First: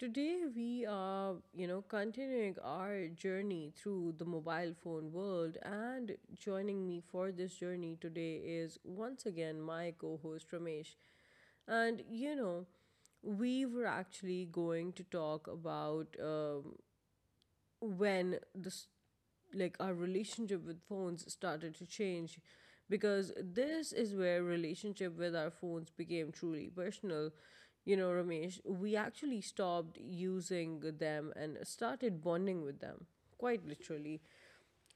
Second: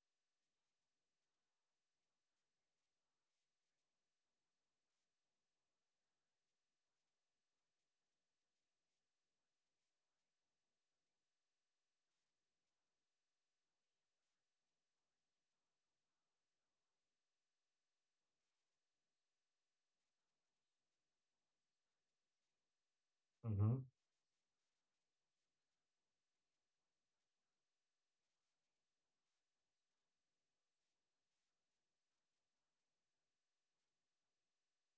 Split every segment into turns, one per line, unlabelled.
Today we are, you know, continuing our journey through the mobile phone world, and joining me for this journey today is once again my co-host Ramesh. And we were actually going to talk about when the s- like our relationship with phones started to change because
Mm-hmm.
this is where relationship with our phones became truly personal, you know, Ramesh. We actually stopped using them and started bonding with them, quite literally.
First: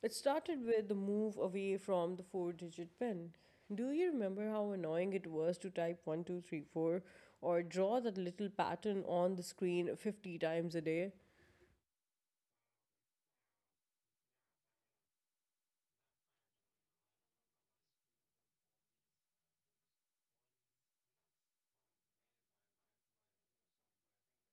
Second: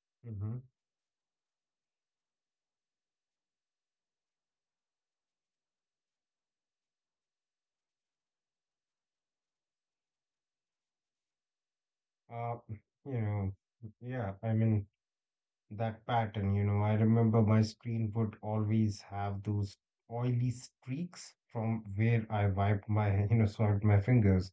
It
Mm-hmm.
started with the move away from the 4 digit pin. Do you remember how annoying it was to type 1234 or draw that little pattern on the screen 50 times a day?
Uh, you know, yeah, I mean, that pattern, I remember my screen would always have those oily streaks from where I wiped my, swiped my fingers.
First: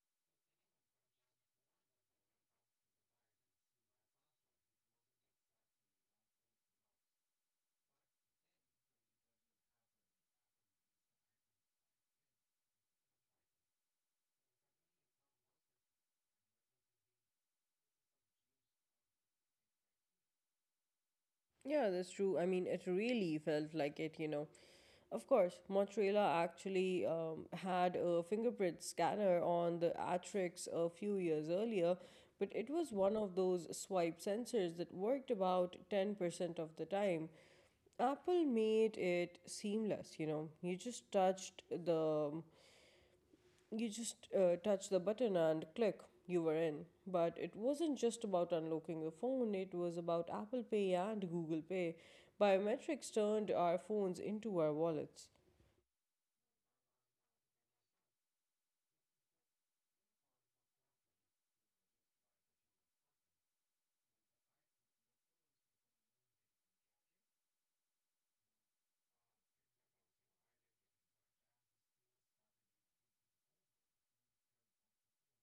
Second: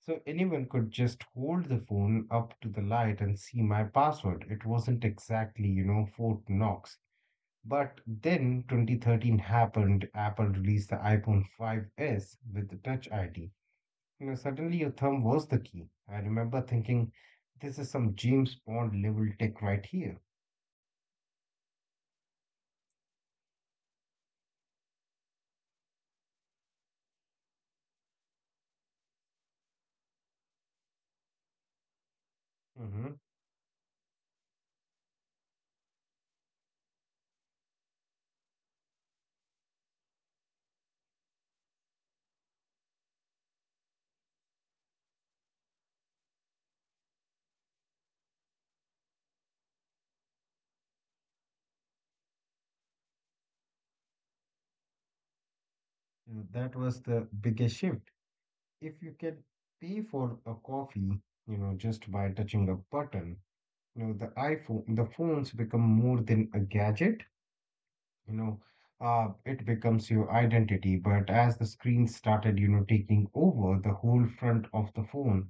So anyone could just hold the phone up to the light and see my password. It wasn't exactly, Fort Knox. But then 2013 happened. Apple released the iPhone 5S with the Touch ID. You know, suddenly your thumb was the key. I remember thinking, this is some James Bond level tech right here.
Yeah, that's true. I mean, it really felt like it, you know. Of course, Mozzarella actually had a fingerprint scanner on the Atrix a few years earlier, but it was
hmm
one of those swipe sensors that worked about 10% of the time. Apple made it seamless, you know. Um, you just touch the button and click, you were in. But it wasn't just about unlocking your phone, it was about Apple Pay and Google Pay. Biometrics turned our phones into our wallets.
That was the biggest shift. If you can pay for a coffee, just by touching a button, the iPhone, the phones become more than a gadget, you know, it becomes your identity. But as the screen started, taking over the whole front of the phone,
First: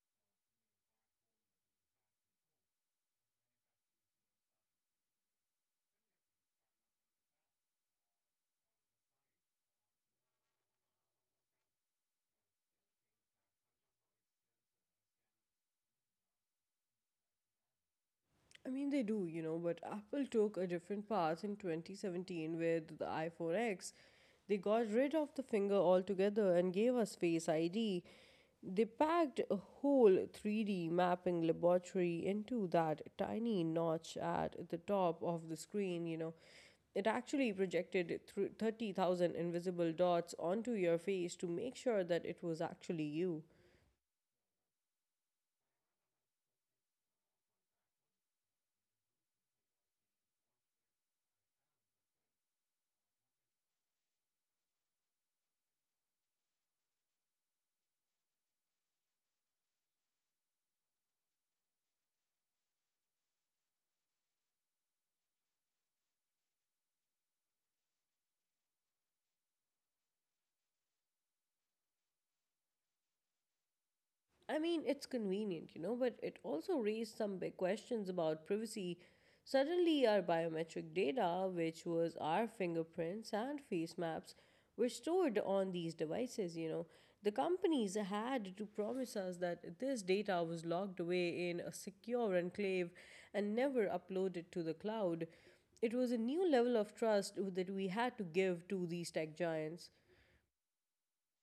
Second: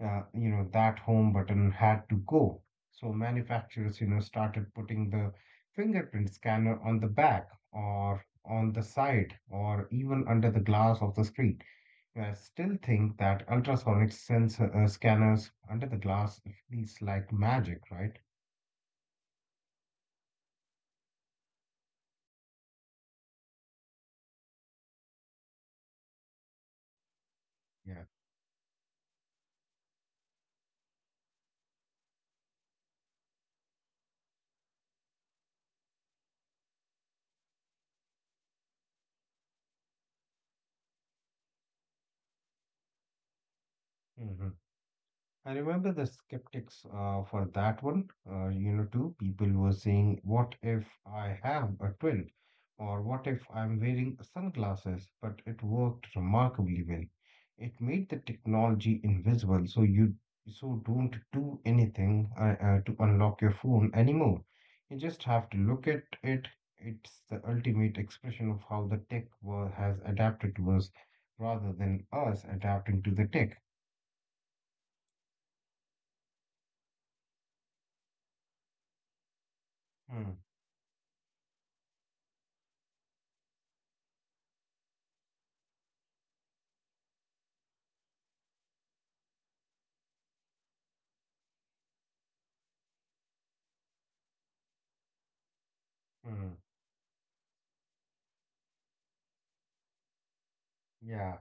you know that home button had to go. So manufacturers, started putting the fingerprint scanner on the back or on the side or even under the glass of the screen. I still think that ultrasonic sensor scanners under the glass feels like magic, right?
I mean, they do, you know, but Apple took a different path in 2017 with the iPhone X. They got rid of the finger altogether and gave us Face
Yeah.
ID. They packed a whole 3D mapping laboratory into that tiny notch at the top of the screen, you know. It actually projected 30,000 invisible dots onto your face to make sure that it was actually you.
Mhm. I remember the skeptics for that one. Too, people were saying, "What if I have a twin?" or "What if I'm wearing sunglasses?" But it worked remarkably well. It made the technology invisible, so you don't do anything to unlock your phone anymore. You just have to look at it. It's the ultimate expression of how the tech world has adapted to us, rather than us adapting to the tech.
I mean, it's convenient, you know, but it also raised some big questions about privacy. Suddenly, our
Hmm,
biometric data, which was our fingerprints and face maps, were stored on these devices, you know. The companies had to promise us that this data was locked away in a secure enclave and never uploaded to the cloud. It was a new
hmm.
level of trust that we had to give to these tech giants.
Yeah,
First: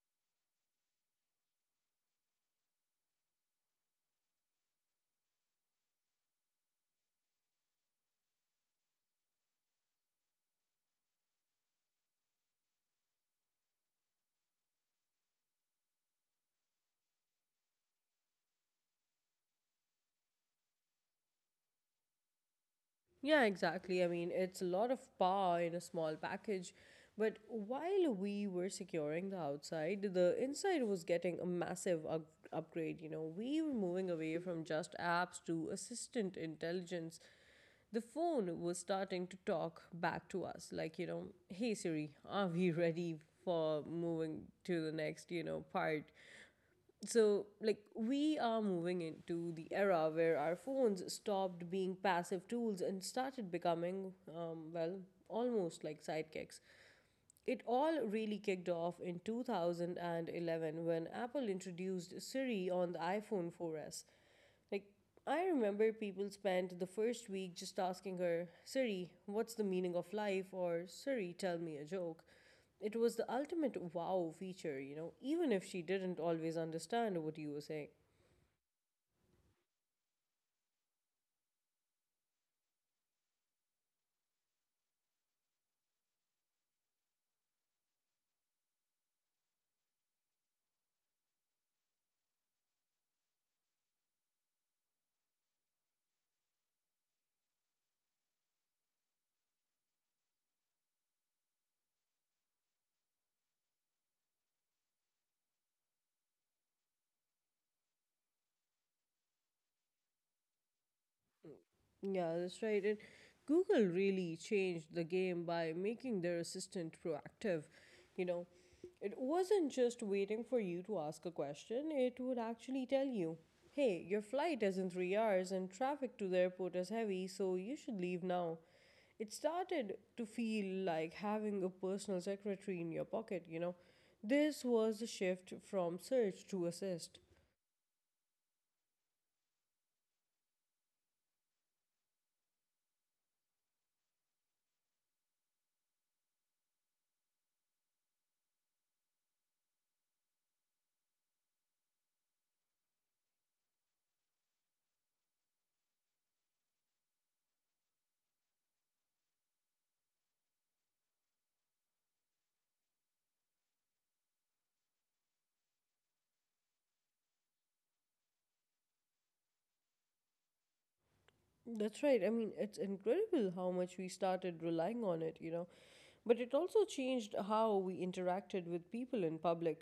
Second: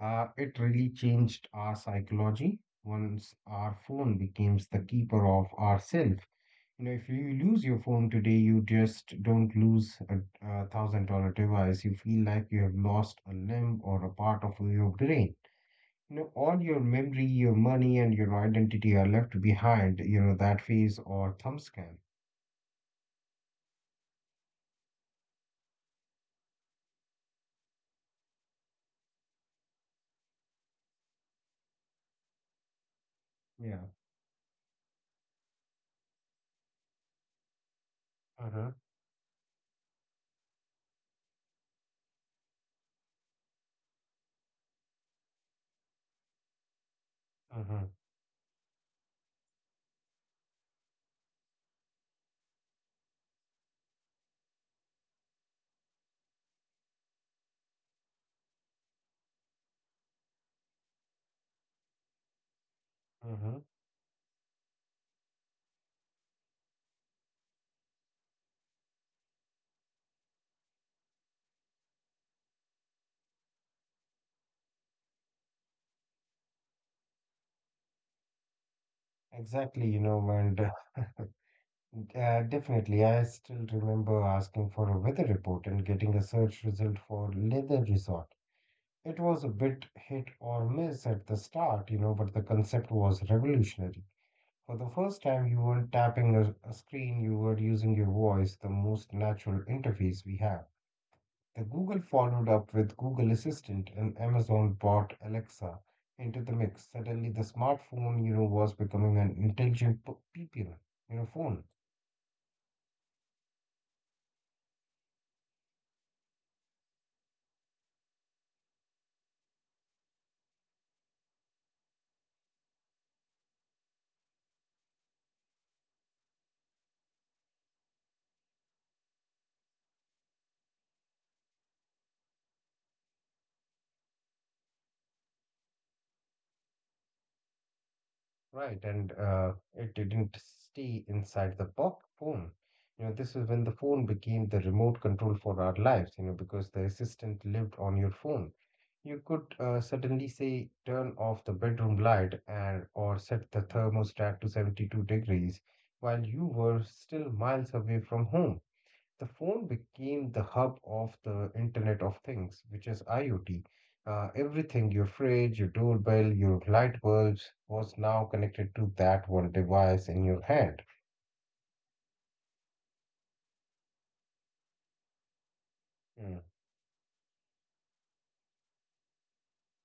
It really changed our psychology once our phone becomes the keeper of ourself. You know, if you lose your phone today, you just don't lose a thousand dollar device. You feel like you have lost a limb or a part of your brain. You know, all your memory, your money, and your identity are left behind. You know, that phase or thumb scan.
Yeah, exactly. I mean, it's a lot of power in a small package. But while we were securing the outside, the inside was getting a massive upgrade. You know, we were
Yeah.
moving away from just apps to assistant intelligence. The
Uh
phone
huh.
was starting to talk back to us, like, you know, hey Siri, are we ready for moving to the next, you know, part? So
Uh
like
huh.
we are moving into the era where our phones stopped being passive tools and started becoming well, almost like sidekicks. It all really kicked off in 2011 when Apple introduced Siri on the
Uh
iphone
huh.
four S. Like, I remember people spent the first week just asking her, Siri, what's the meaning of life? Or Siri, tell me a joke. It was the ultimate wow feature, you know, even if she didn't always understand what you were saying.
Exactly. You know, and Yeah, definitely. I still remember asking for a weather report and getting a search result for leather resort. It was a bit hit or miss at the start, but the concept was revolutionary. For the first time, you weren't tapping a screen, you were using your voice, the most natural interface we have. The Google followed up with Google Assistant and Amazon brought Alexa into the mix. Suddenly, the smartphone, was becoming an intelligent people, phone.
Yeah, that's right. And Google really changed the game by making their assistant proactive. You know, it wasn't just waiting for you to ask a question, it would actually tell you, hey, your flight is in 3 hours and traffic to the airport is heavy, so you should leave now. It started to feel like having a personal secretary in your pocket, you know. This was a shift from search to assist.
Right, and it didn't stay inside the box phone. You know, this is when the phone became the remote control for our lives, because the assistant lived on your phone. You could suddenly say, turn off the bedroom light and or set the thermostat to 72 degrees while you were still miles away from home. The phone became the hub of the Internet of Things, which is IoT. Everything, your fridge, your doorbell, your light bulbs, was now connected to that one device in your hand.
That's right. I mean, it's incredible how much we started relying on it, you know.
Mm,
But it also changed how we interacted with people in public.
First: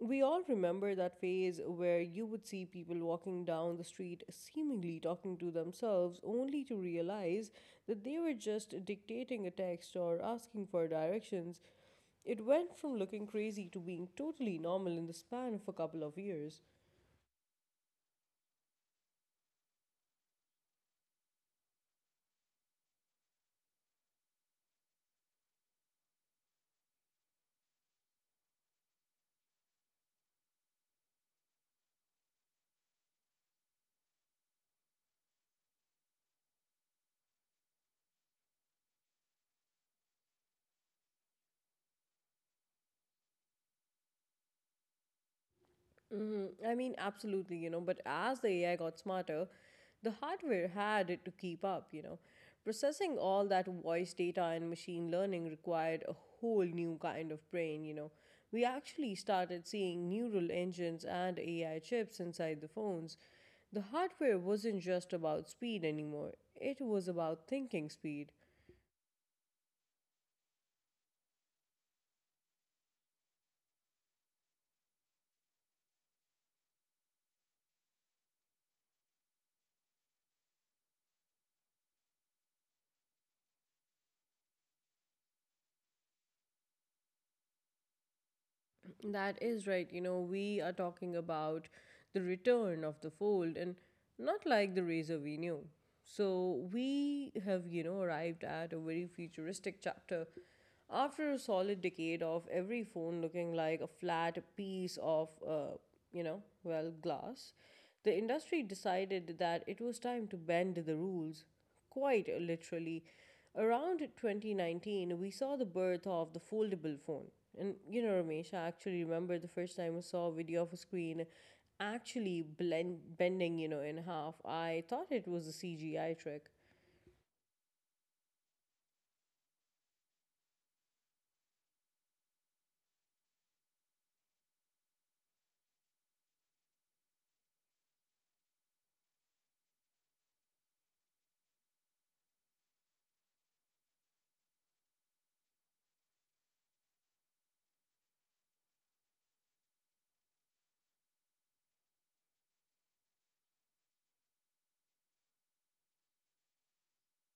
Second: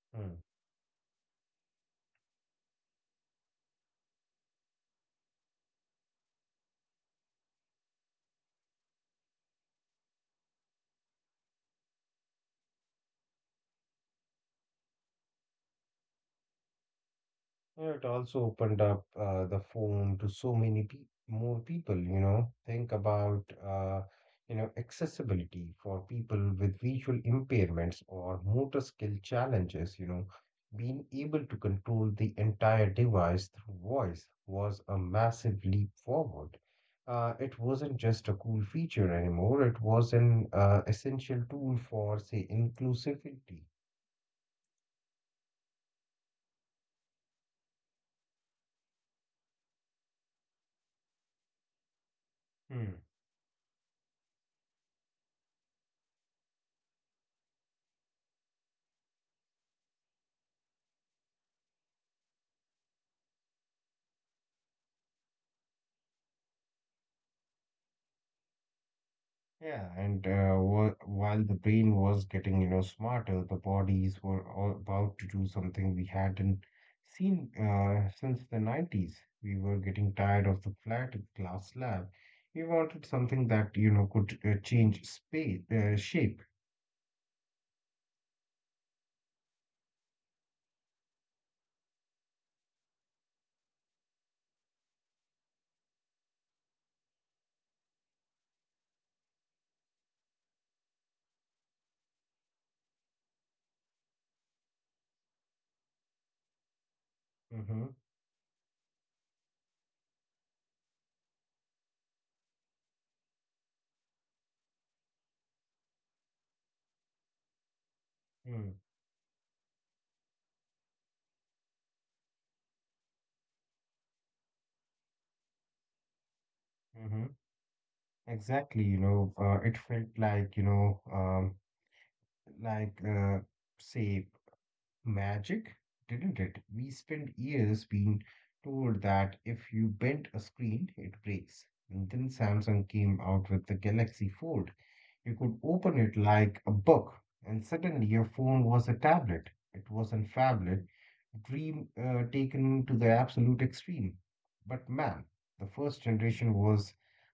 We
mm.
all remember that phase where you would see people walking down the street seemingly talking to themselves, only to realize that they were just dictating a text or asking for directions. It went from looking crazy to being totally normal in the span of a couple of years.
Yeah, it also opened up the phone to so many pe more people, Think about, accessibility for people with visual impairments or motor skill challenges, Being able to control the entire device through voice was a massive leap forward. It wasn't just a cool feature anymore, it was an essential tool for, say, inclusivity.
Mm-hmm. I mean, absolutely, you know, but as the AI got smarter, the hardware had it to keep up, you know.
Hmm.
Processing all that voice data and machine learning required a whole new kind of brain, you know. We actually started seeing neural engines and AI chips inside the phones. The hardware wasn't just about speed anymore, it was about thinking speed.
Yeah, and while the brain was getting, smarter, the bodies were all about to do something we hadn't seen since the '90s. We were getting tired of the flat glass slab. We wanted something that, could change shape.
That is right. You know, we are talking about the return of the fold, and not like the razor we knew. So we have, you know, arrived at a very futuristic chapter. After a solid decade of every phone looking like a flat piece of, you know, well, glass,
Mm-hmm.
the industry decided that it was time to bend the rules. Quite literally. Around 2019, we saw the birth of the foldable phone. And you know, Ramesh, I
Mm,
actually remember the first time I saw a video of a screen actually bending, you know, in half. I thought it was a CGI trick.
Mm-hmm. Exactly, it felt like, you know, like say magic, didn't it? We spent years being told that if you bent a screen, it breaks. And then Samsung came out with the Galaxy Fold. You could open it like a book, and suddenly your phone was a tablet. It wasn't phablet, dream taken to the absolute extreme. But man, the first generation was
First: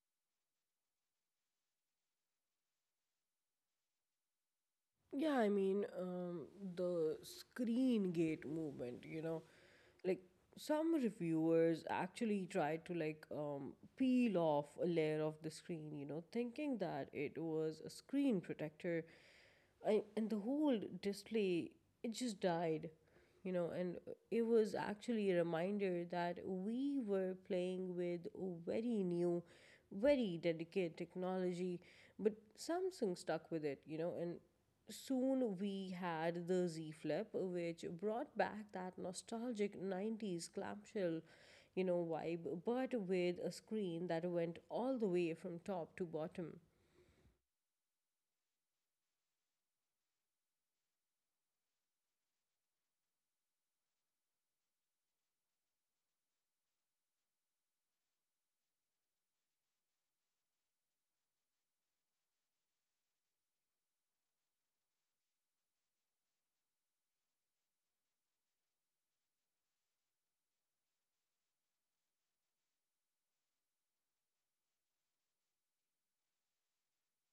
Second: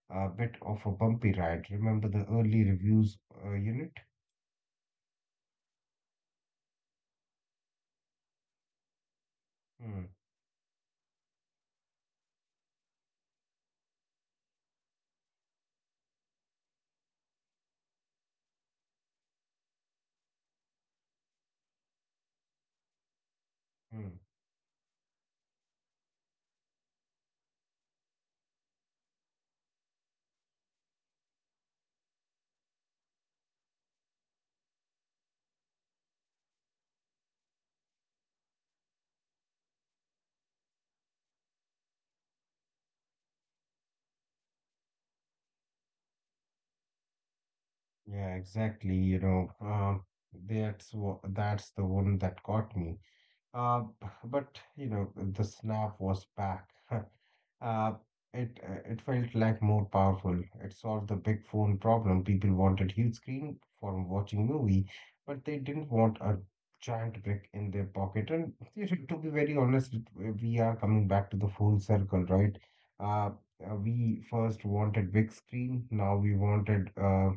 a bit of a bumpy ride. Remember the early reviews unit?
Yeah, I mean, the screen gate movement, you know.
Hmm,
Like, some reviewers actually try to like peel off a layer of the screen, you know, thinking that it was a screen protector. And the whole display, it just died, you know. And
hmm.
it was actually a reminder that we were playing with very new, very delicate technology. But Samsung stuck with it, you know. And soon we had the Z Flip, which brought back that nostalgic 90s clamshell, you know, vibe, but with a screen that went all the way from top to bottom.
Yeah, exactly. That's that's the one that caught me. But you know, the snap was back. Uh, it felt like more powerful. It solved the big phone problem. People wanted huge screen for watching movie, but they didn't want a giant brick in their pocket. And you know, to be very honest, we are coming back to the full circle, right? Uh, we first wanted big screen. Now we wanted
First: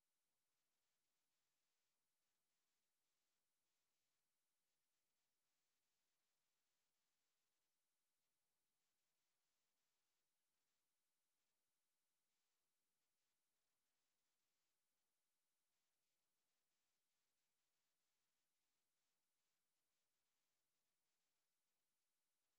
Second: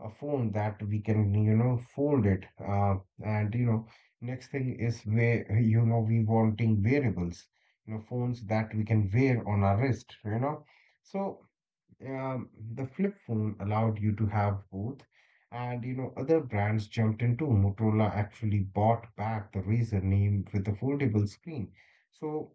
a phone that we can, fold it. And you know, Next thing is where you know we wanting wearables, you know, phones that we can wear on our wrist, you know. So um, the flip phone allowed you to have both, and you know, other brands jumped into. Motorola actually bought back the Razr name with the foldable screen. So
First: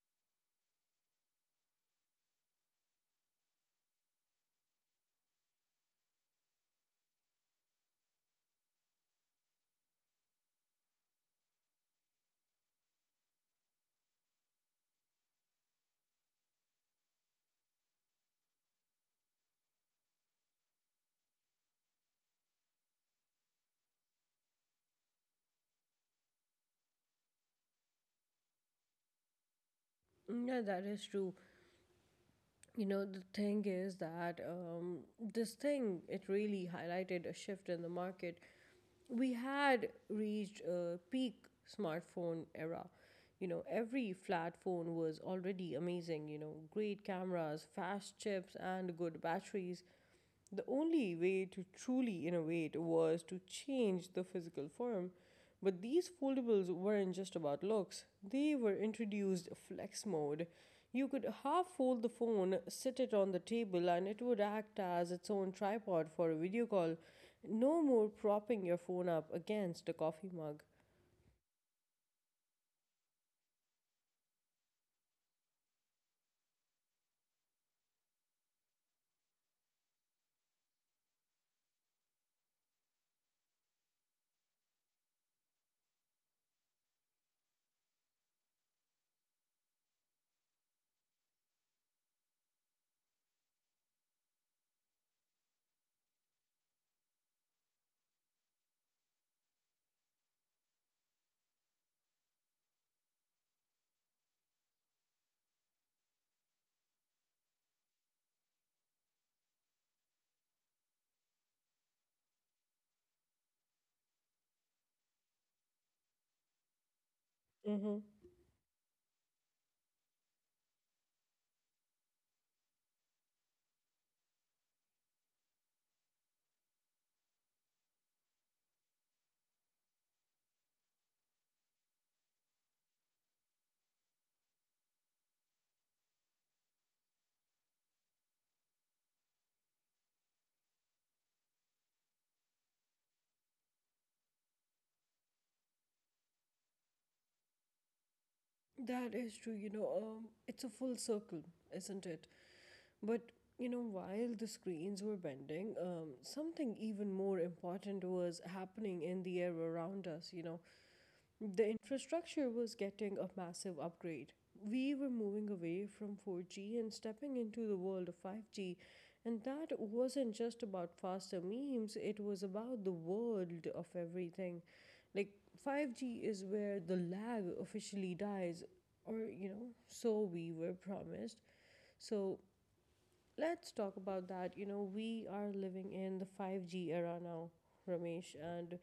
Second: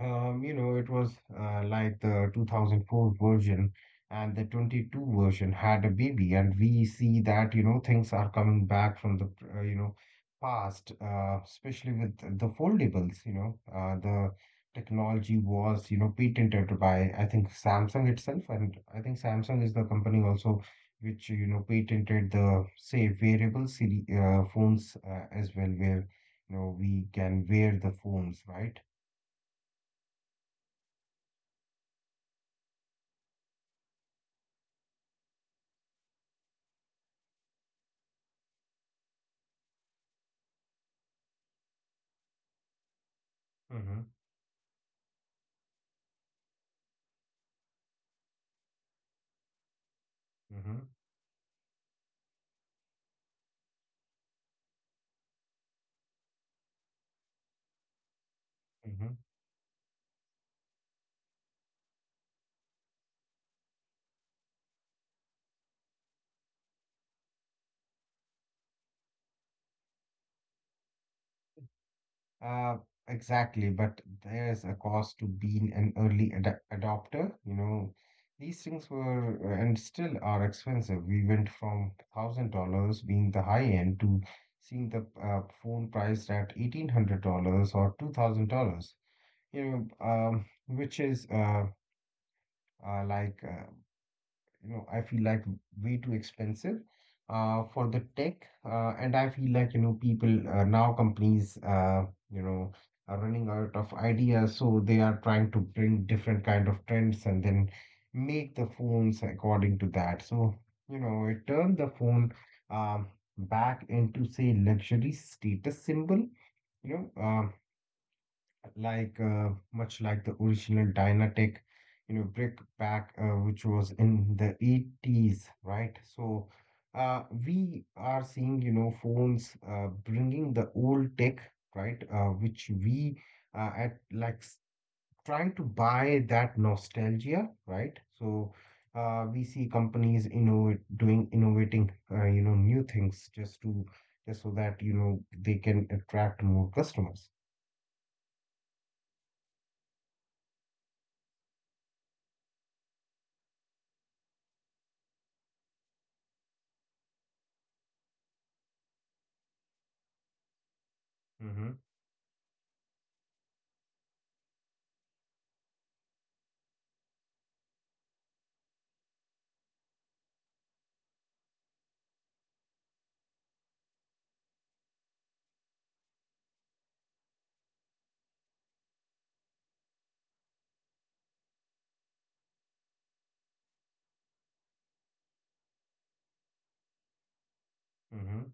you know, it was like the 2004 version and the 22 version had a baby, and we see that, things are coming back from the, uh, you know, past, especially with the foldables, the technology was, patented by, I think, Samsung itself, and I think Samsung is the company also which, patented the, say, wearable seri phones as well, where, we can wear the phones, right?
Yeah, that is true. You know, the thing is that this thing, it really highlighted a shift in the market. We had reached a peak smartphone era. You know, every flat phone was already amazing, you know, great cameras, fast chips, and good batteries. The
Mm-hmm.
only way to truly innovate was to change the physical form. But these foldables weren't just about looks, they were
Mm-hmm.
introduced flex mode. You could half fold the phone, sit it on the table, and it would act as its own tripod for a video call. No more propping your phone up against a coffee mug.
Uh, exactly, but there's a cost to being an early ad adopter. You know, these things were and still are expensive. We went from $1,000 being the high end to seeing the phone priced at $1,800 or $2,000. You which is uh like uh, you know, I feel like way too expensive for the tech, and I feel like you know people now companies, you know are running out of ideas, so they are trying to bring different kind of trends and then make the phones according to that. So you know it turned the phone um, back into say luxury status symbol, you know uh,
Mm-hmm.
like much like the original Dynatech, you know, brick pack, which was in the '80s, right? So we are seeing, you know, phones bringing the old tech, right? Which we uh, at like s- trying to buy that nostalgia, right? So we see companies doing you know, new things just so that you know they can attract more customers.
That is true, you know, it's a full circle, isn't it? But you know, while the screens were bending, something even more important was happening in the air around us. You know, the
Mm-hmm.
infrastructure was getting a massive upgrade. We were moving away from 4G and stepping into the world of 5G, and that wasn't just about faster memes, it was about the world of everything. Like, 5G is where the lag officially dies, or you know, so we were promised. So let's talk about that. You know, we are living in the 5G era now, Ramesh,
mm-hmm.
and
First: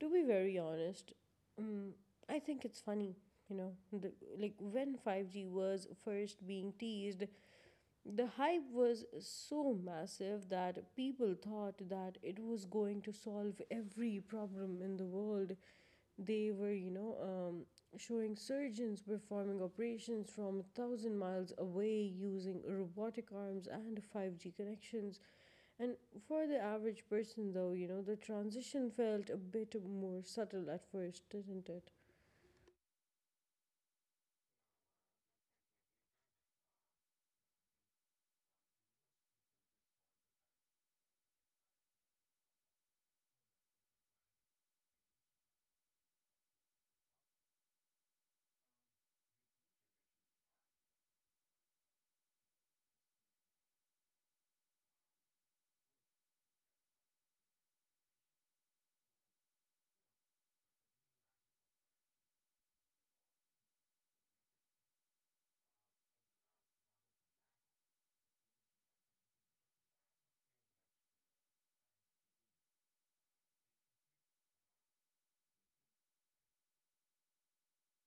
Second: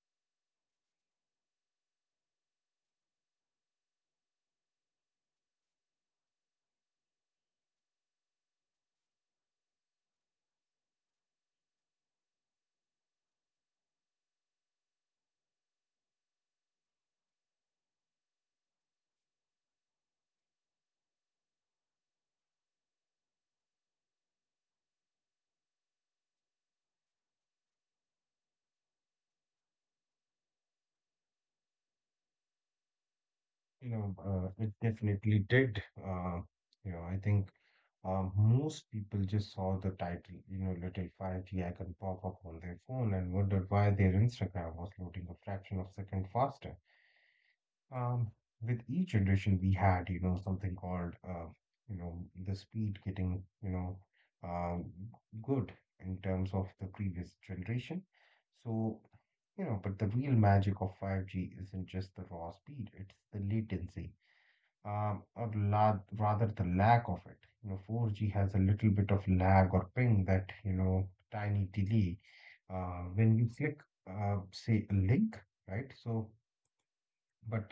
to be very honest, um, I think it's funny. You know, the, like when 5G was first being teased, the hype was so massive that people thought that it was going to solve every problem in the world. They were, you know, showing surgeons performing operations from 1,000 miles away using robotic arms and 5G connections. And for the average person, though, you know, the transition felt a bit more subtle at first, didn't it?
You know, it definitely did. I think most people just saw the title, little 5G icon pop up on their phone and wondered why their Instagram was loading a fraction of a second faster. Um, with each generation, we had, something called, you know, the speed getting, um, good in terms of the previous generation. So, you know, but the real magic of 5G isn't just the raw speed, it's the latency or la rather the lack of it. You know, 4G has a little bit of lag or ping that, tiny delay when you click, say, a link, right? So but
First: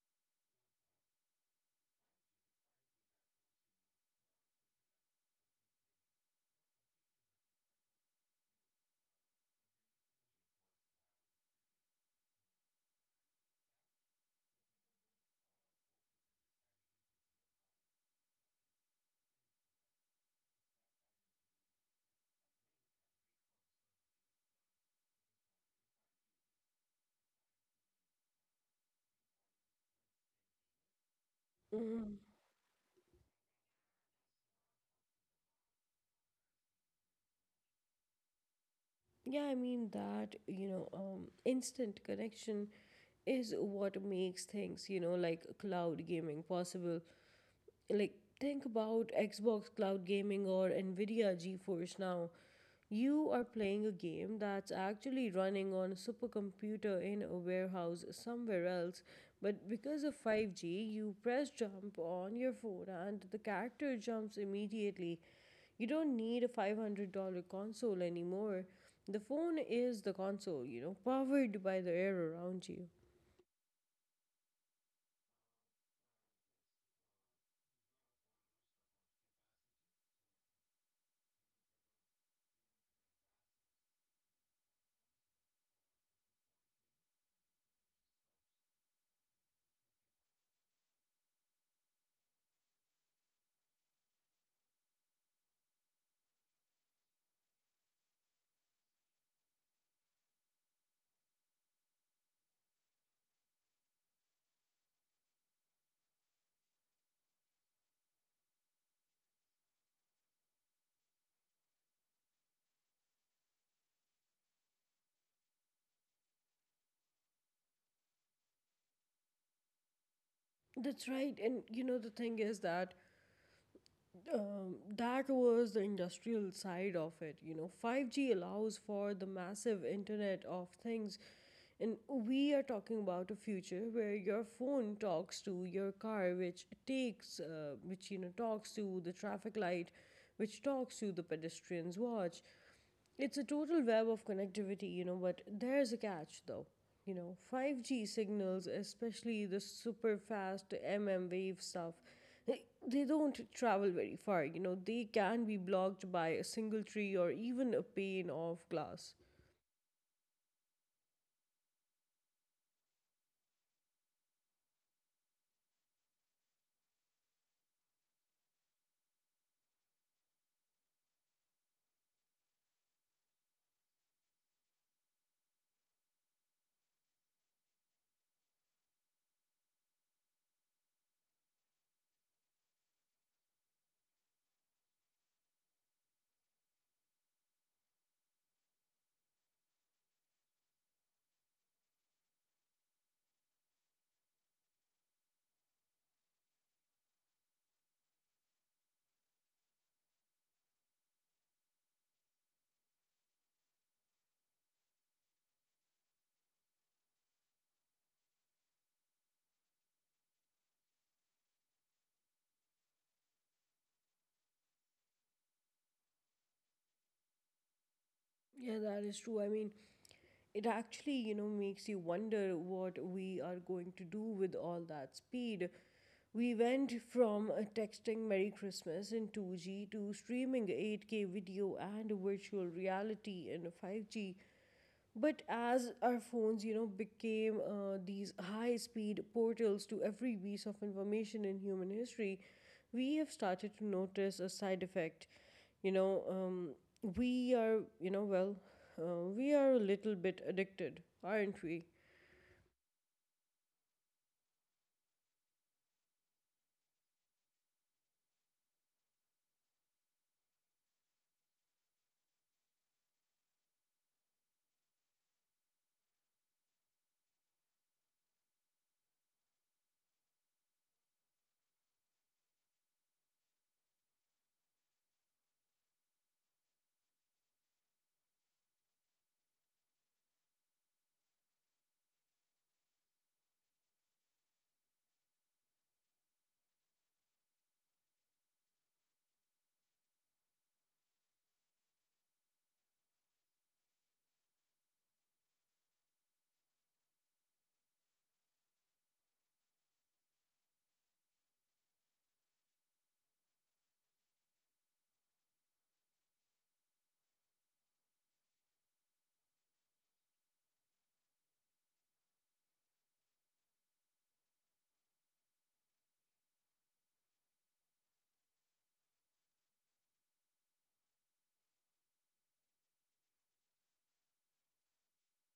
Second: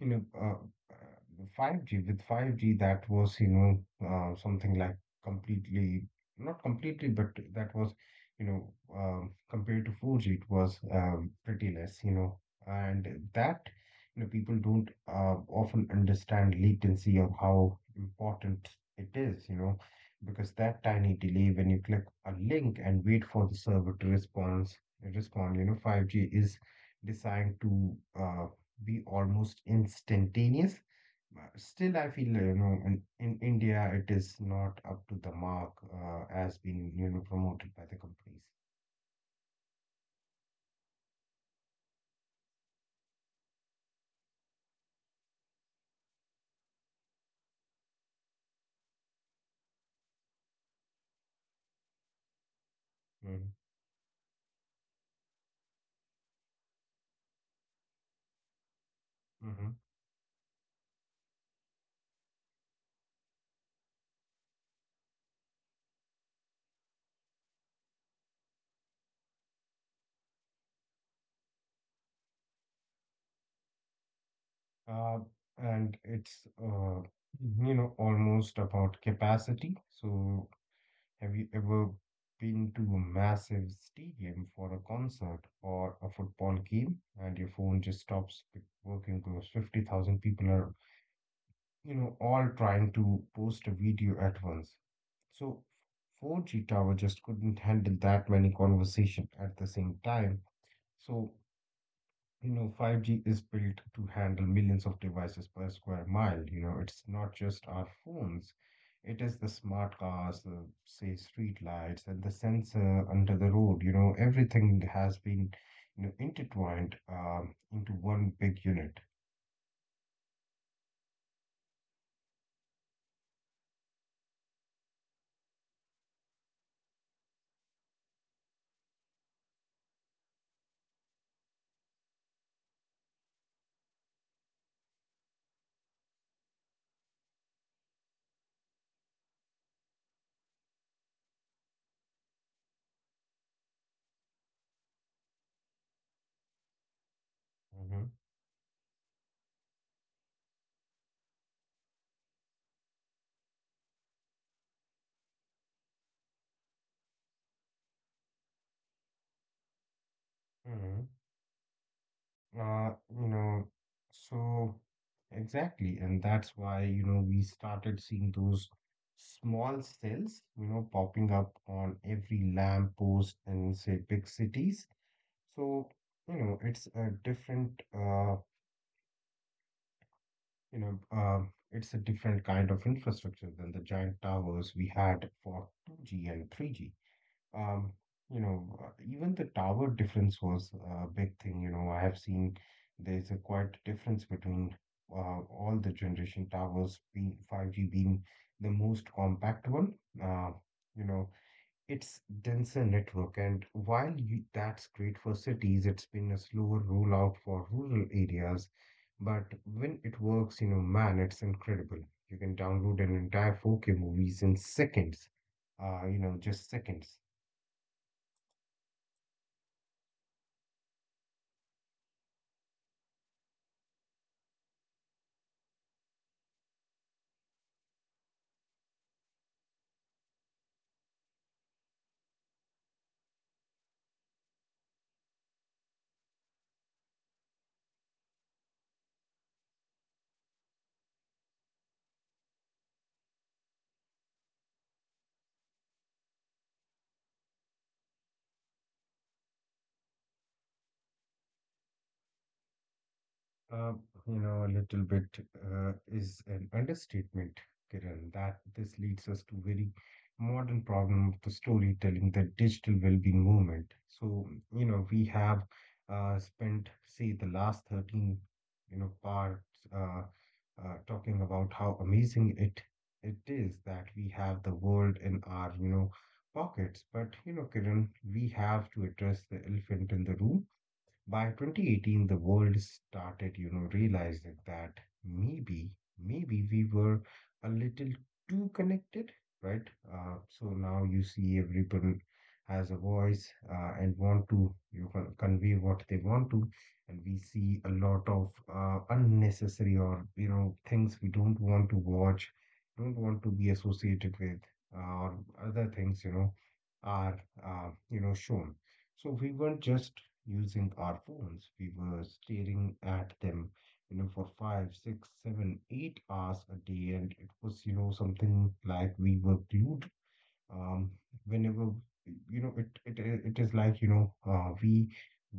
you know, 5G that was you know something like completely not completely, but that was compared to 4G it was pretty less, you know, and that people don't often understand latency or how important it is, you know, because that tiny delay when you click a link and wait for the server to respond, you know 5G is designed to be almost instantaneous. But still, I
Mhm.
feel you know in India it is not up to the mark as been you know promoted by the companies.
Yeah, I mean that, you know, instant connection is what makes things, you know, like cloud gaming possible. Like, think about Xbox Cloud Gaming or NVIDIA GeForce Now. You
Mhm,
are playing a game that's actually running on a supercomputer in a warehouse somewhere else,
mhm.
but because of 5G, you press jump on your phone and the character jumps immediately. You don't need a $500 console anymore. The phone is the console, you know, powered by the air around you.
Uh, and it's you know almost about capacity. So have you ever been to a massive stadium for a concert or a football game and your phone just stops working because 50,000 people are you know all trying to post a video at once? So 4G tower just couldn't handle that many conversation at the same time. So, you know, 5G is built to handle millions of devices per square mile. You know, it's not just our phones. It is the smart cars, the say street lights, and the sensor under the road. You know, everything has been, intertwined into one big unit.
That's right, and you know the thing is that that was the industrial side of it. You know, 5G allows for the massive Internet of Things. And we are talking about a future where your phone talks to your car, which takes, which you know talks to the traffic light, which talks to the pedestrian's watch. It's a total web of connectivity, you know. But there's a catch, though. You know,
Hmm.
5G signals, especially the super fast MM wave stuff, they don't travel very far. You know, they can be blocked by a single tree or even a pane of glass.
Hmm. Uh, you know, so exactly, and that's why, we started seeing those small cells, popping up on every lamp post in, say, big cities. So, it's a different, you know, uh, it's a different kind of infrastructure than the giant towers we had for 2G and 3G. Um, Even the tower difference was a big thing. You know, I have seen there's a quite difference between all the generation towers, being 5G being the most compact one. Uh, you know, it's denser network, and while you, that's great for cities, it's been a slower rollout for rural areas. But when it works, you know, man, it's incredible. You can download an entire 4K movies in seconds. You know, just seconds.
Yeah, that is true. I mean, it actually, you know, makes you wonder what we are going to do with all that speed. We went from texting Merry Christmas in 2G to streaming 8K video and virtual reality in 5G. But as our phones, you know, became these high speed portals to every piece of information in human history, we have started to notice a side effect. You know, we are, you know, well, we are a little bit addicted, aren't we?
Uh, you know, a little bit is an understatement, Kiran, that this leads us to very modern problem of the storytelling, the digital well-being movement. So, we have spent, say, the last 13, parts uh, talking about how amazing it is that we have the world in our, pockets. But, Kiran, we have to address the elephant in the room. By 2018, the world started, realizing that maybe, maybe we were a little too connected, right? So now you see everyone has a voice and want to, convey what they want to, and we see a lot of unnecessary or, things we don't want to watch, don't want to be associated with, or other things, are shown. So we weren't just using our phones. We were staring at them, for 5, 6, 7, 8 hours a day, and it was, something like we were glued. Um, Whenever, it is like, we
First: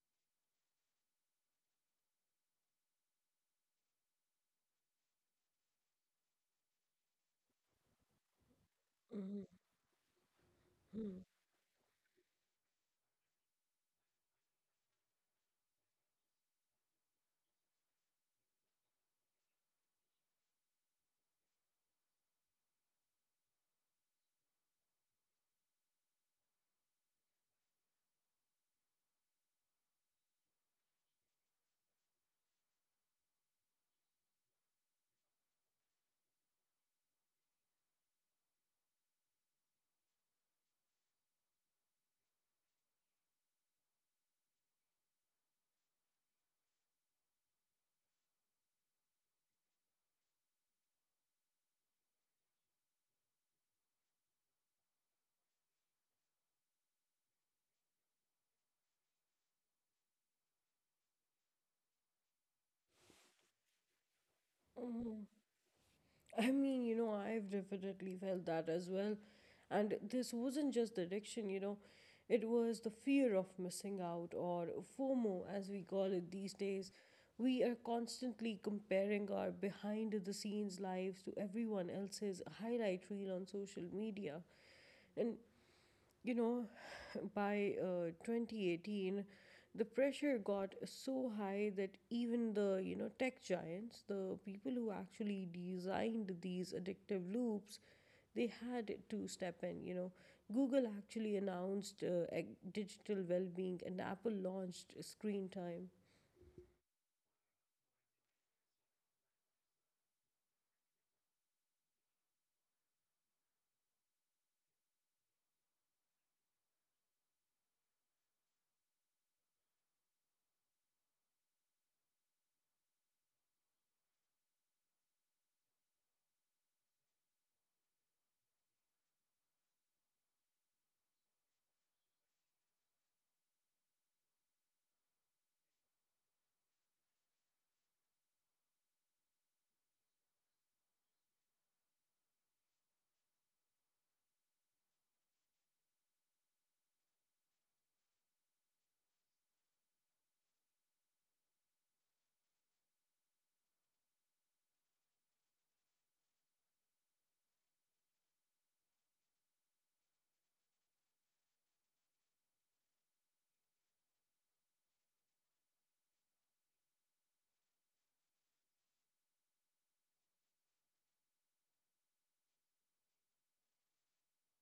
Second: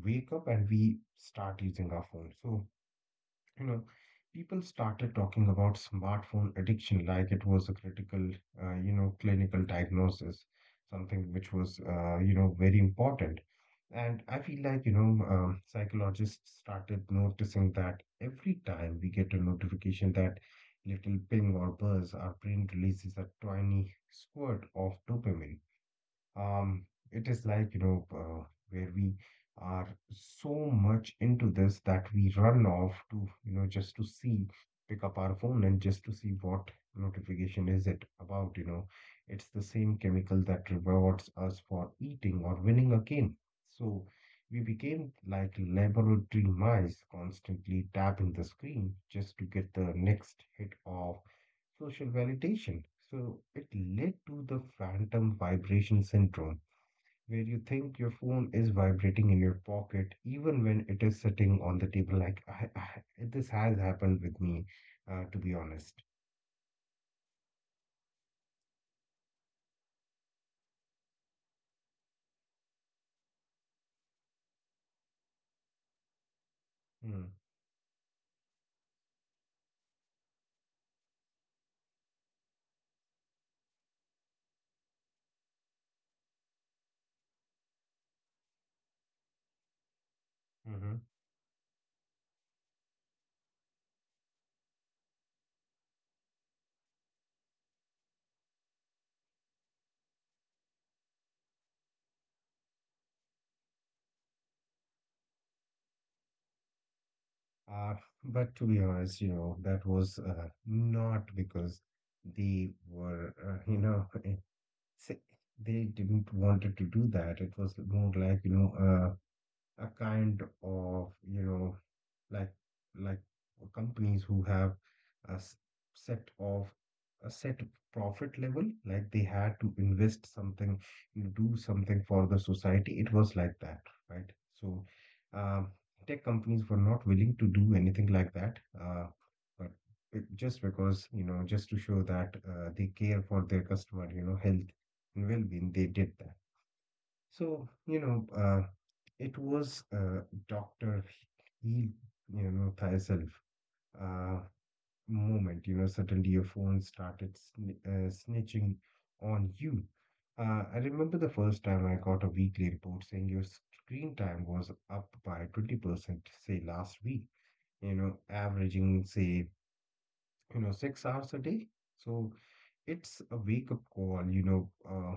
wake up and we start using our phone. So you know, people started talking about smartphone addiction like it was a critical,
Mhm.
clinical diagnosis, something which was, very important. And I feel like, psychologists started noticing that every time we get a notification, that little ping or buzz, our brain releases a tiny squirt of dopamine. um it is like, where we are so much into this that we run off to, just to see, pick up our phone and just to see what notification is it about. It's the same chemical that rewards us for eating or winning a game. So we became like laboratory mice, constantly tapping the screen just to get the next hit of social validation. So it led to the phantom vibration syndrome, where you think your phone is vibrating in your pocket even when it is sitting on the table. Like, this has happened with me, to
Mhm.
be honest.
I mean, you know, I've definitely felt that as well. And this wasn't just the addiction, you know, it was the fear of missing out, or FOMO, as we call it these days.
Mm.
We are constantly comparing our behind the scenes lives to everyone else's highlight reel on social media. And you know, by 2018, the pressure
Mhm.
got so high that even the tech giants, the people who actually designed these addictive loops, they had to step in. Google actually announced digital well being, and Apple launched screen time.
Uh, but to be honest, that was, not because they were, s- they didn't wanted to do that. It was more like, a kind of, like like companies who have a s- set of a set profit level, like they had to invest something, you do something for the society. It was like that, right? So, um, tech companies were not willing to do anything like that, but it, just because, just to show that they care for their customer, health and well-being, they did that. So, it was Dr. He, thyself uh, moment. You know, suddenly your phone started sn snitching on you. I remember the first time I got a weekly report saying your screen time was up by 20%, say last week, averaging, say, 6 hours a day. So it's a wake up call, you know.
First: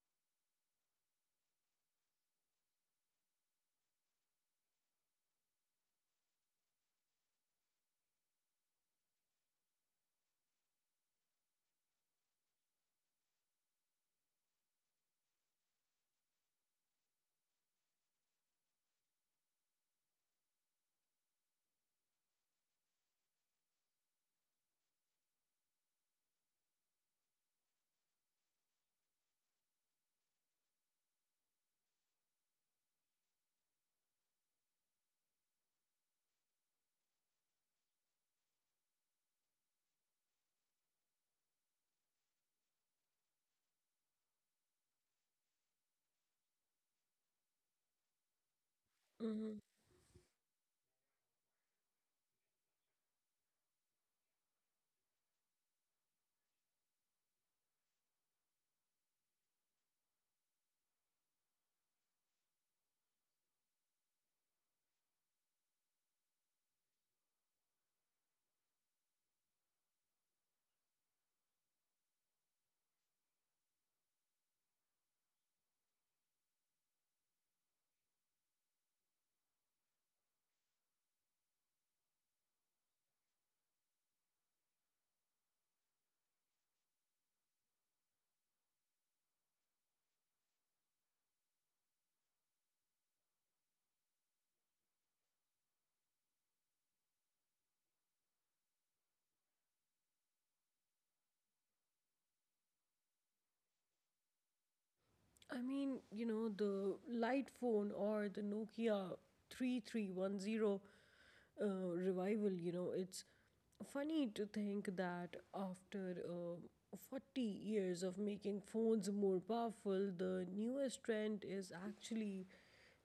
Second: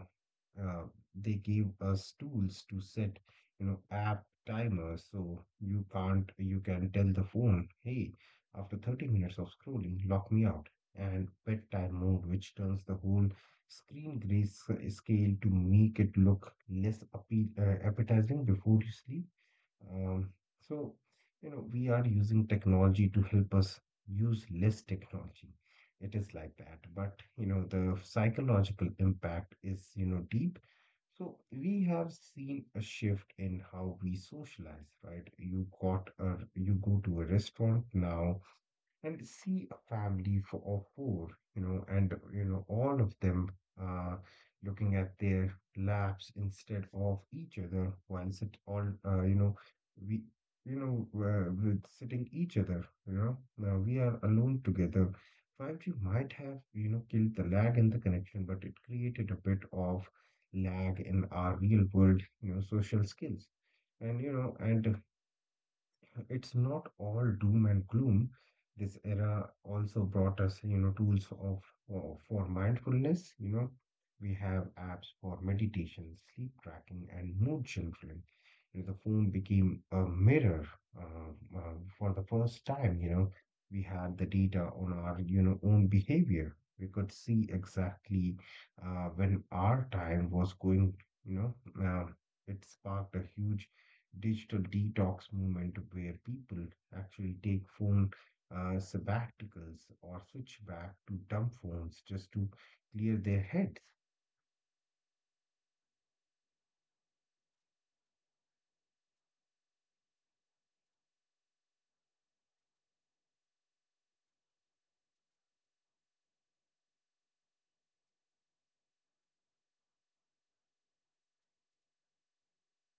uh, they gave us tools to set, app timers, so you can't, you can tell the phone, hey, after 30 minutes of scrolling, lock me out. And bedtime mode, which turns the whole screen gray scale to make it look less appetizing before you sleep. Um, so, we are using technology to help us use less technology. It is like that. But, the psychological impact is, deep. So we have seen a shift in how we socialize, right? You go to a restaurant now, and see a family of four, and you know all of them uh, looking at their laps instead of each other, while sit all, you know,
hmm
we, with sitting each other, you know. Now we are alone together. 5G might have, you know, killed the lag in the connection, but it created a bit of lag in our real world, you know, social skills. And it's not all doom and gloom. This era also brought us, tools of for mindfulness. You know, we have apps for meditation, sleep tracking, and mood journaling. You know, the phone became a mirror, uh, for the first time. You know, we had the data on our, own behavior. We could see exactly when our time was going. You know, um, it sparked a huge digital detox movement where people actually take phone sabbaticals or switch back to dumb phones just to clear their heads.
I mean, you know, the light phone or the Nokia 3310 uh, revival. You know, it's funny to think that after 40 years of making phones more powerful, the newest trend is actually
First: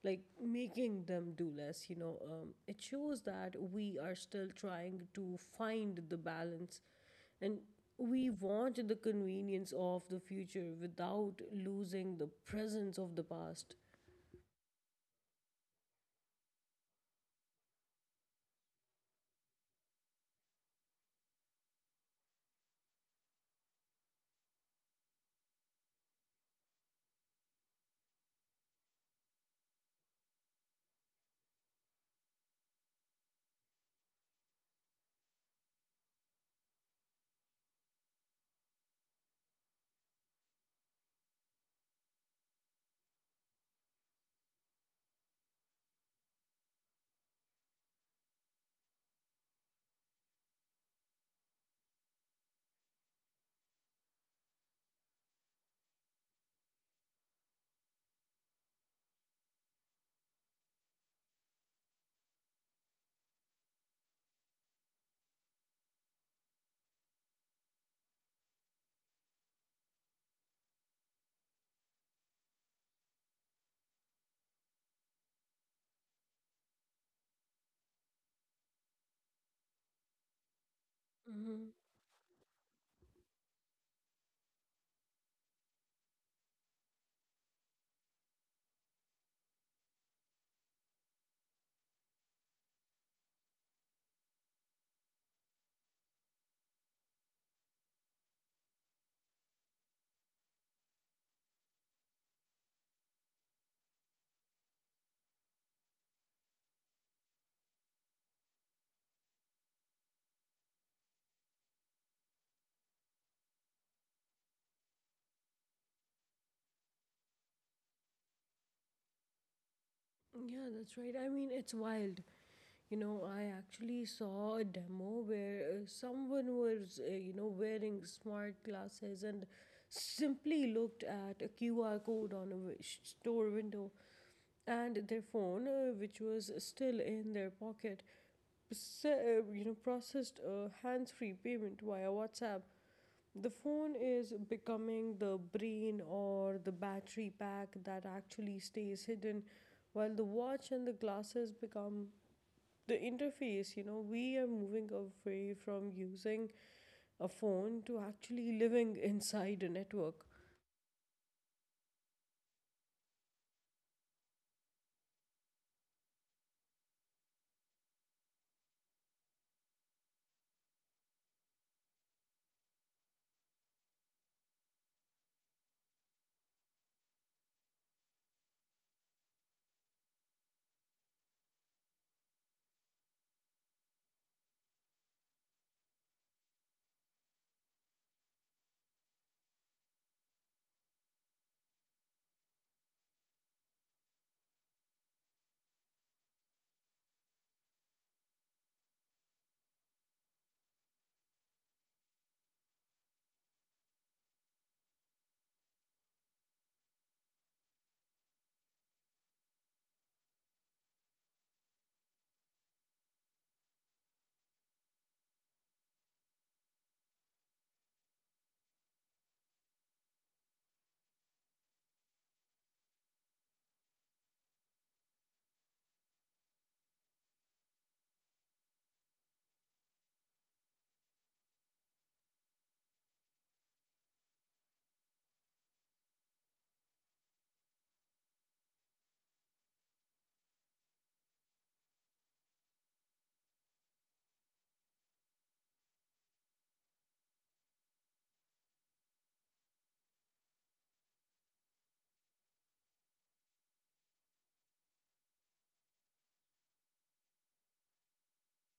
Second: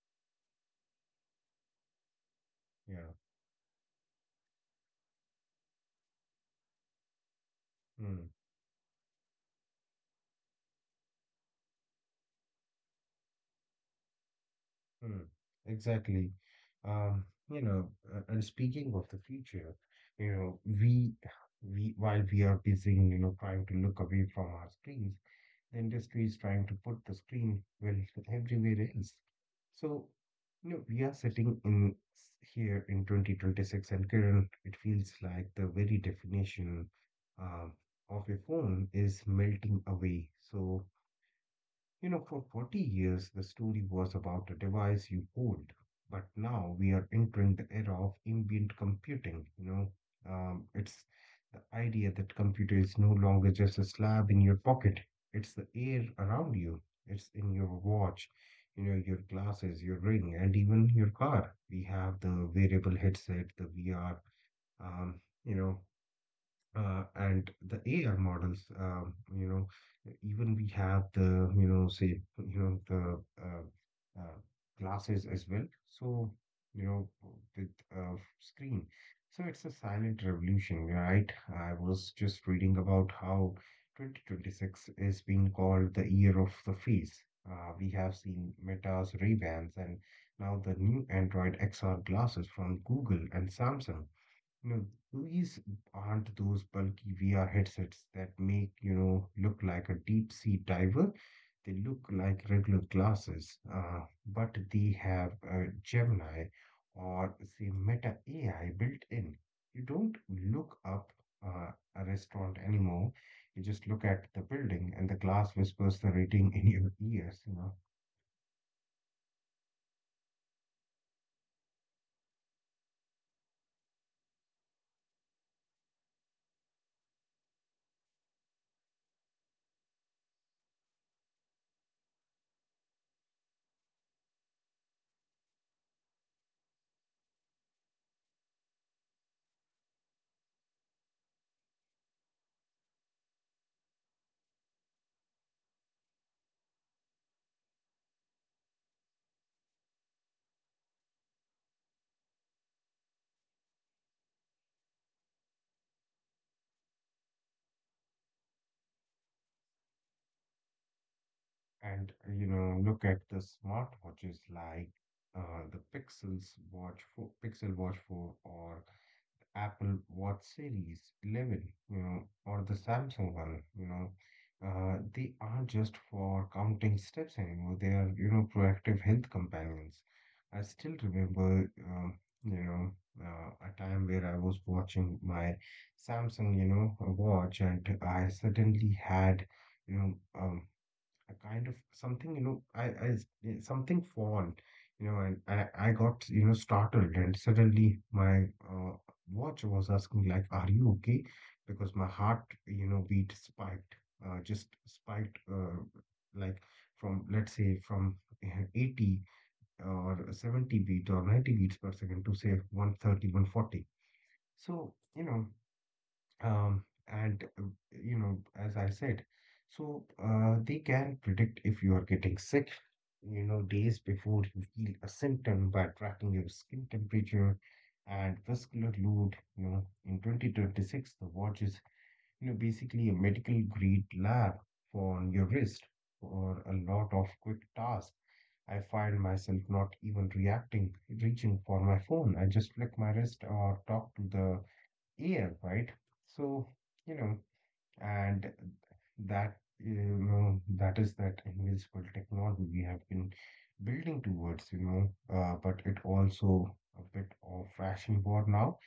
like making them do less. You know, it
Yeah.
shows that we are still trying to find the balance, and
Mm,
we want the convenience of the future without losing the presence of the past.
mm, exactly. Um, you know, and speaking of the future, you know, we we while we are busy, trying to look away from our screens, the industry is trying to put the screen well everywhere else. So, we are sitting in here in 2026, and Kiran, it feels like the very definition uh, of a phone is melting away. So, for 40 years, the story was about a device you hold, but now we are entering the era of ambient computing. It's the idea that computer is no longer just a slab in your pocket, it's the air around you, it's in your watch, your glasses, your ring, and even your car. We have the wearable headset, the VR, um, you know, and the AI models, even we have the, you know, the uh, uh, glasses as well. So, you know, with uh, screen. So it's a silent revolution,
hmm
right? I was just reading about how 2026 is being called the year of the face. We have seen Meta's Ray-Bans and now the new Android XR glasses from Google and Samsung. You know, these aren't those bulky VR headsets that make, you know, look like a deep sea diver. They look like regular glasses, but they have a Gemini or say Meta AI built in. You don't look up a restaurant anymore. You just look at the building, and the glass whispers the rating in your ears, you know.
Yeah, that's right. I mean, it's wild. You know, I actually saw a demo where someone was, wearing smart glasses and simply looked at a QR code on a store window, and their phone, which was still in their pocket, processed a hands-free payment via WhatsApp. The phone is becoming the brain or the battery pack that actually stays hidden while the watch and the glasses become the interface. You know, we are moving away from using a phone to actually living inside a network.
And, look at the smartwatches like, the Pixels Watch 4, Pixel Watch 4, or Apple Watch Series 11, you know, or the Samsung one, you know. They aren't just for counting steps anymore. They are, proactive health companions. I still remember, you know, a time where I was watching my Samsung, watch, and I suddenly had, you know, um, a kind of something, you know, something fall, you know, and I got, you know, startled, and suddenly my watch was asking, like, are you okay, because my heart, you know, beat spiked, just spiked like from let's say from 80 or 70 beat or 90 beats per second to say 130, 140. so you know um, and uh, as I said, so they can predict if you are getting sick, you know, days before you feel a symptom by tracking your skin temperature and vascular load. You know, in 2026, the watch is, you know, basically a medical grade lab on your wrist for a lot of quick tasks. I find myself not even reacting, reaching for my phone. I just flick my wrist or talk to the, yeah, right. So, you know, and that is that invisible technology we have been building towards, but it also a bit of fashion war now.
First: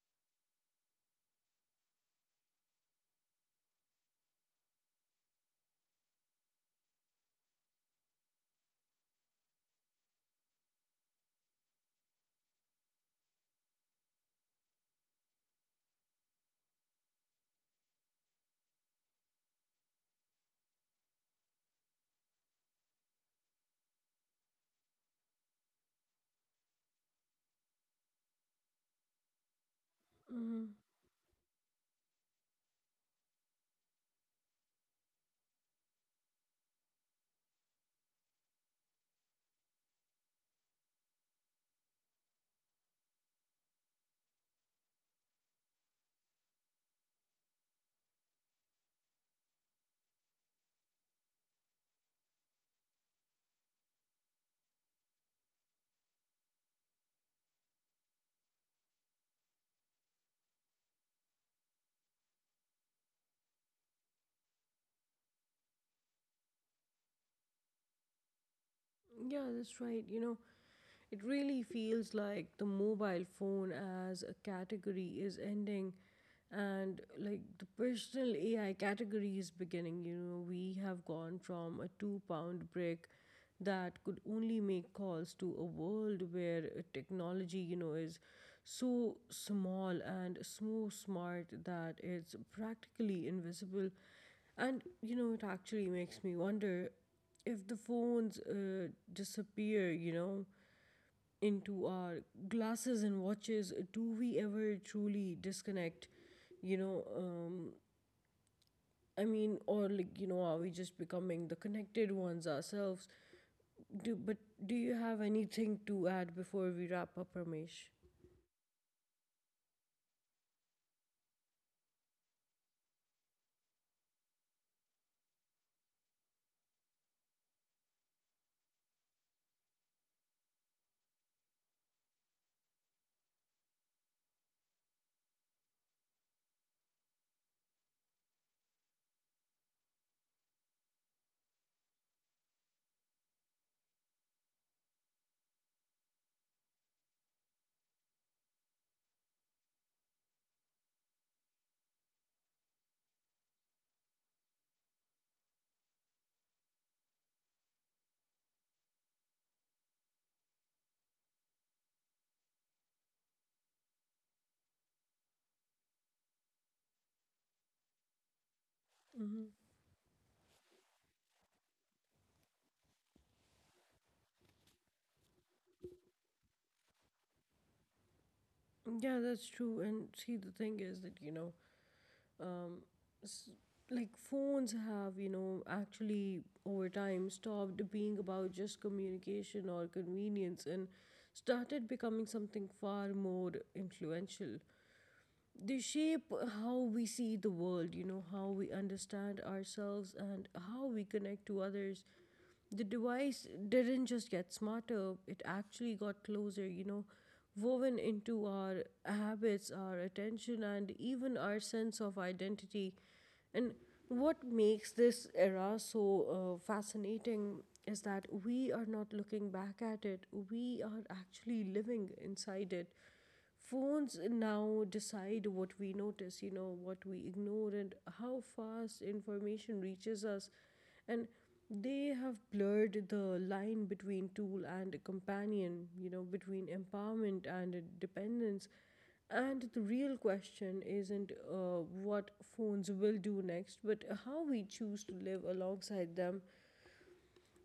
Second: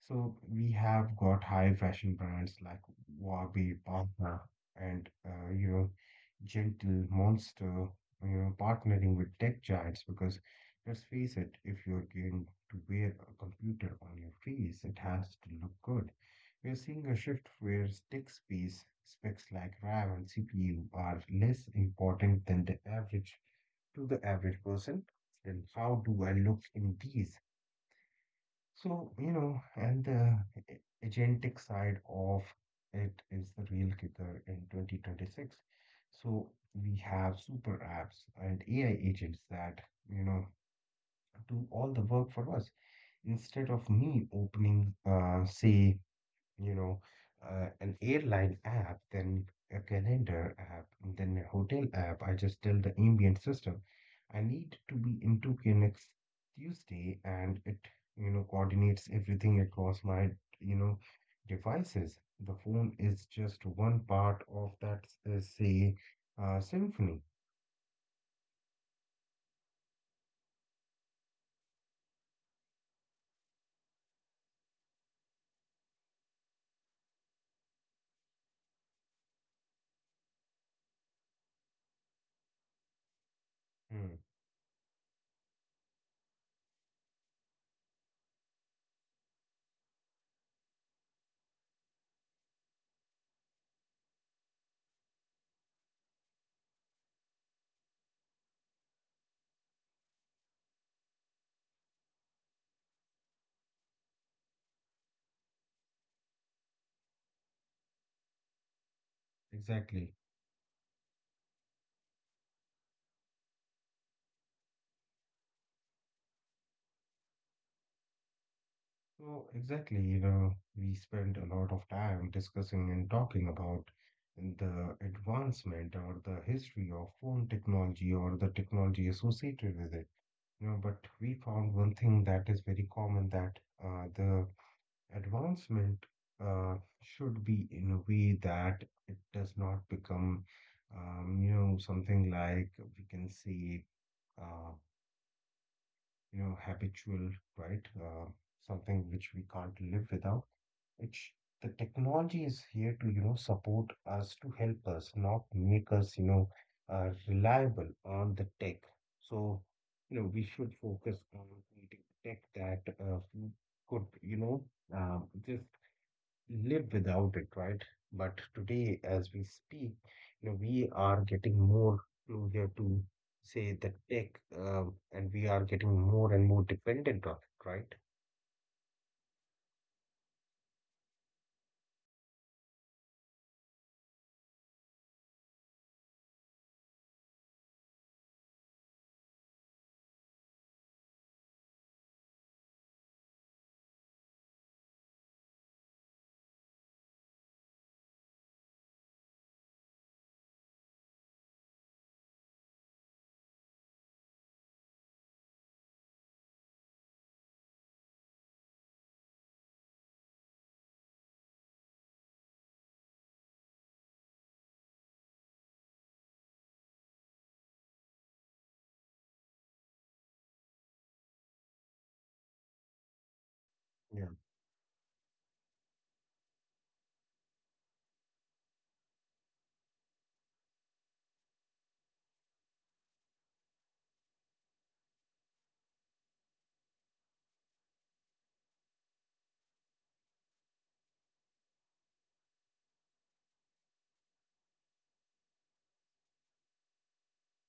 So we have got high fashion brands like Wabi, Panther, and, Gentle, Monster, you know, partnering with tech giants because let's face it, if you're going to wear a computer on your face, it has to look good. We're seeing a shift where stick space specs like RAM and CPU are less important than the average to the average person. Then how do I look in these? So, and the agentic side of it is the real kicker in 2026. So we have super apps and AI agents that, you know, do all the work for us instead of me opening, you know, an airline app, then a calendar app, and then a hotel app. I just tell the ambient system, I need to be in Tokyo next Tuesday, and it, coordinates everything across my, you know, devices. The phone is just one part of that, symphony.
Yeah, that's right. You know, it really feels like the mobile phone as a category is ending, and like the personal AI category is beginning. You know, we have gone from a 2 pound brick that
Hmm.
could only make calls to a world where technology, you know, is so small and so smart that it's practically invisible. And you know, it actually makes me wonder if the phones disappear, you know, into our glasses and watches, do we ever truly disconnect? You know, I mean, or
Exactly.
like, you know, are we just becoming the connected ones ourselves? But do you have anything to add before we wrap up, Ramesh?
No, exactly. You know, we spend a lot of time discussing and talking about the advancement or the history of phone technology or the technology associated with it. You know, but we found one thing that is very common, that the advancement uh, should be in a way that it does not become, something like we can say, uh, habitual, right? Something which we can't live without. It's the technology is here to, you know, support us, to help us, not make us, reliable on the tech. So, we should focus on creating tech that we could, uh, just live without it, right? But today, as we
Mm-hmm.
speak, you know, we are getting more closer to, say, the tech, and we are getting more and more dependent on it, right?
Yeah, that's true. And see, the thing is that, you know, Um, s- like phones have, you know, actually over time stopped being about just communication or convenience, and started becoming something far more influential. They shape how we see the world, you know, how we understand ourselves, and how we connect to others. The device didn't just get smarter, it actually got closer, you know, woven into our habits, our attention, and even our sense of identity. And what makes this era so fascinating is that we are not looking back at it, we are actually living inside it. Phones
Yeah,
now decide what we notice, you know, what we ignore, and how fast information reaches us. And they have blurred the line between tool and companion, you know, between empowerment and dependence. And the real question isn't what phones will do next, but how we choose to live alongside them.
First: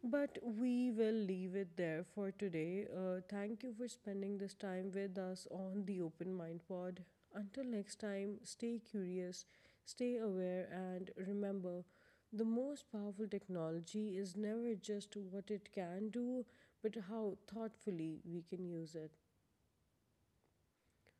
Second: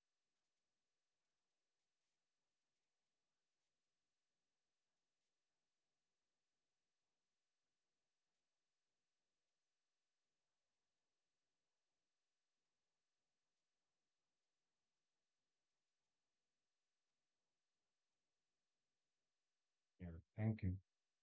But we will leave it there for today. Thank you for spending this time with us on the Open Mind Pod. Until next time, stay curious, stay aware, and remember the most powerful technology is never just what it can do, but how thoughtfully we can use it.
yeah. Thank you.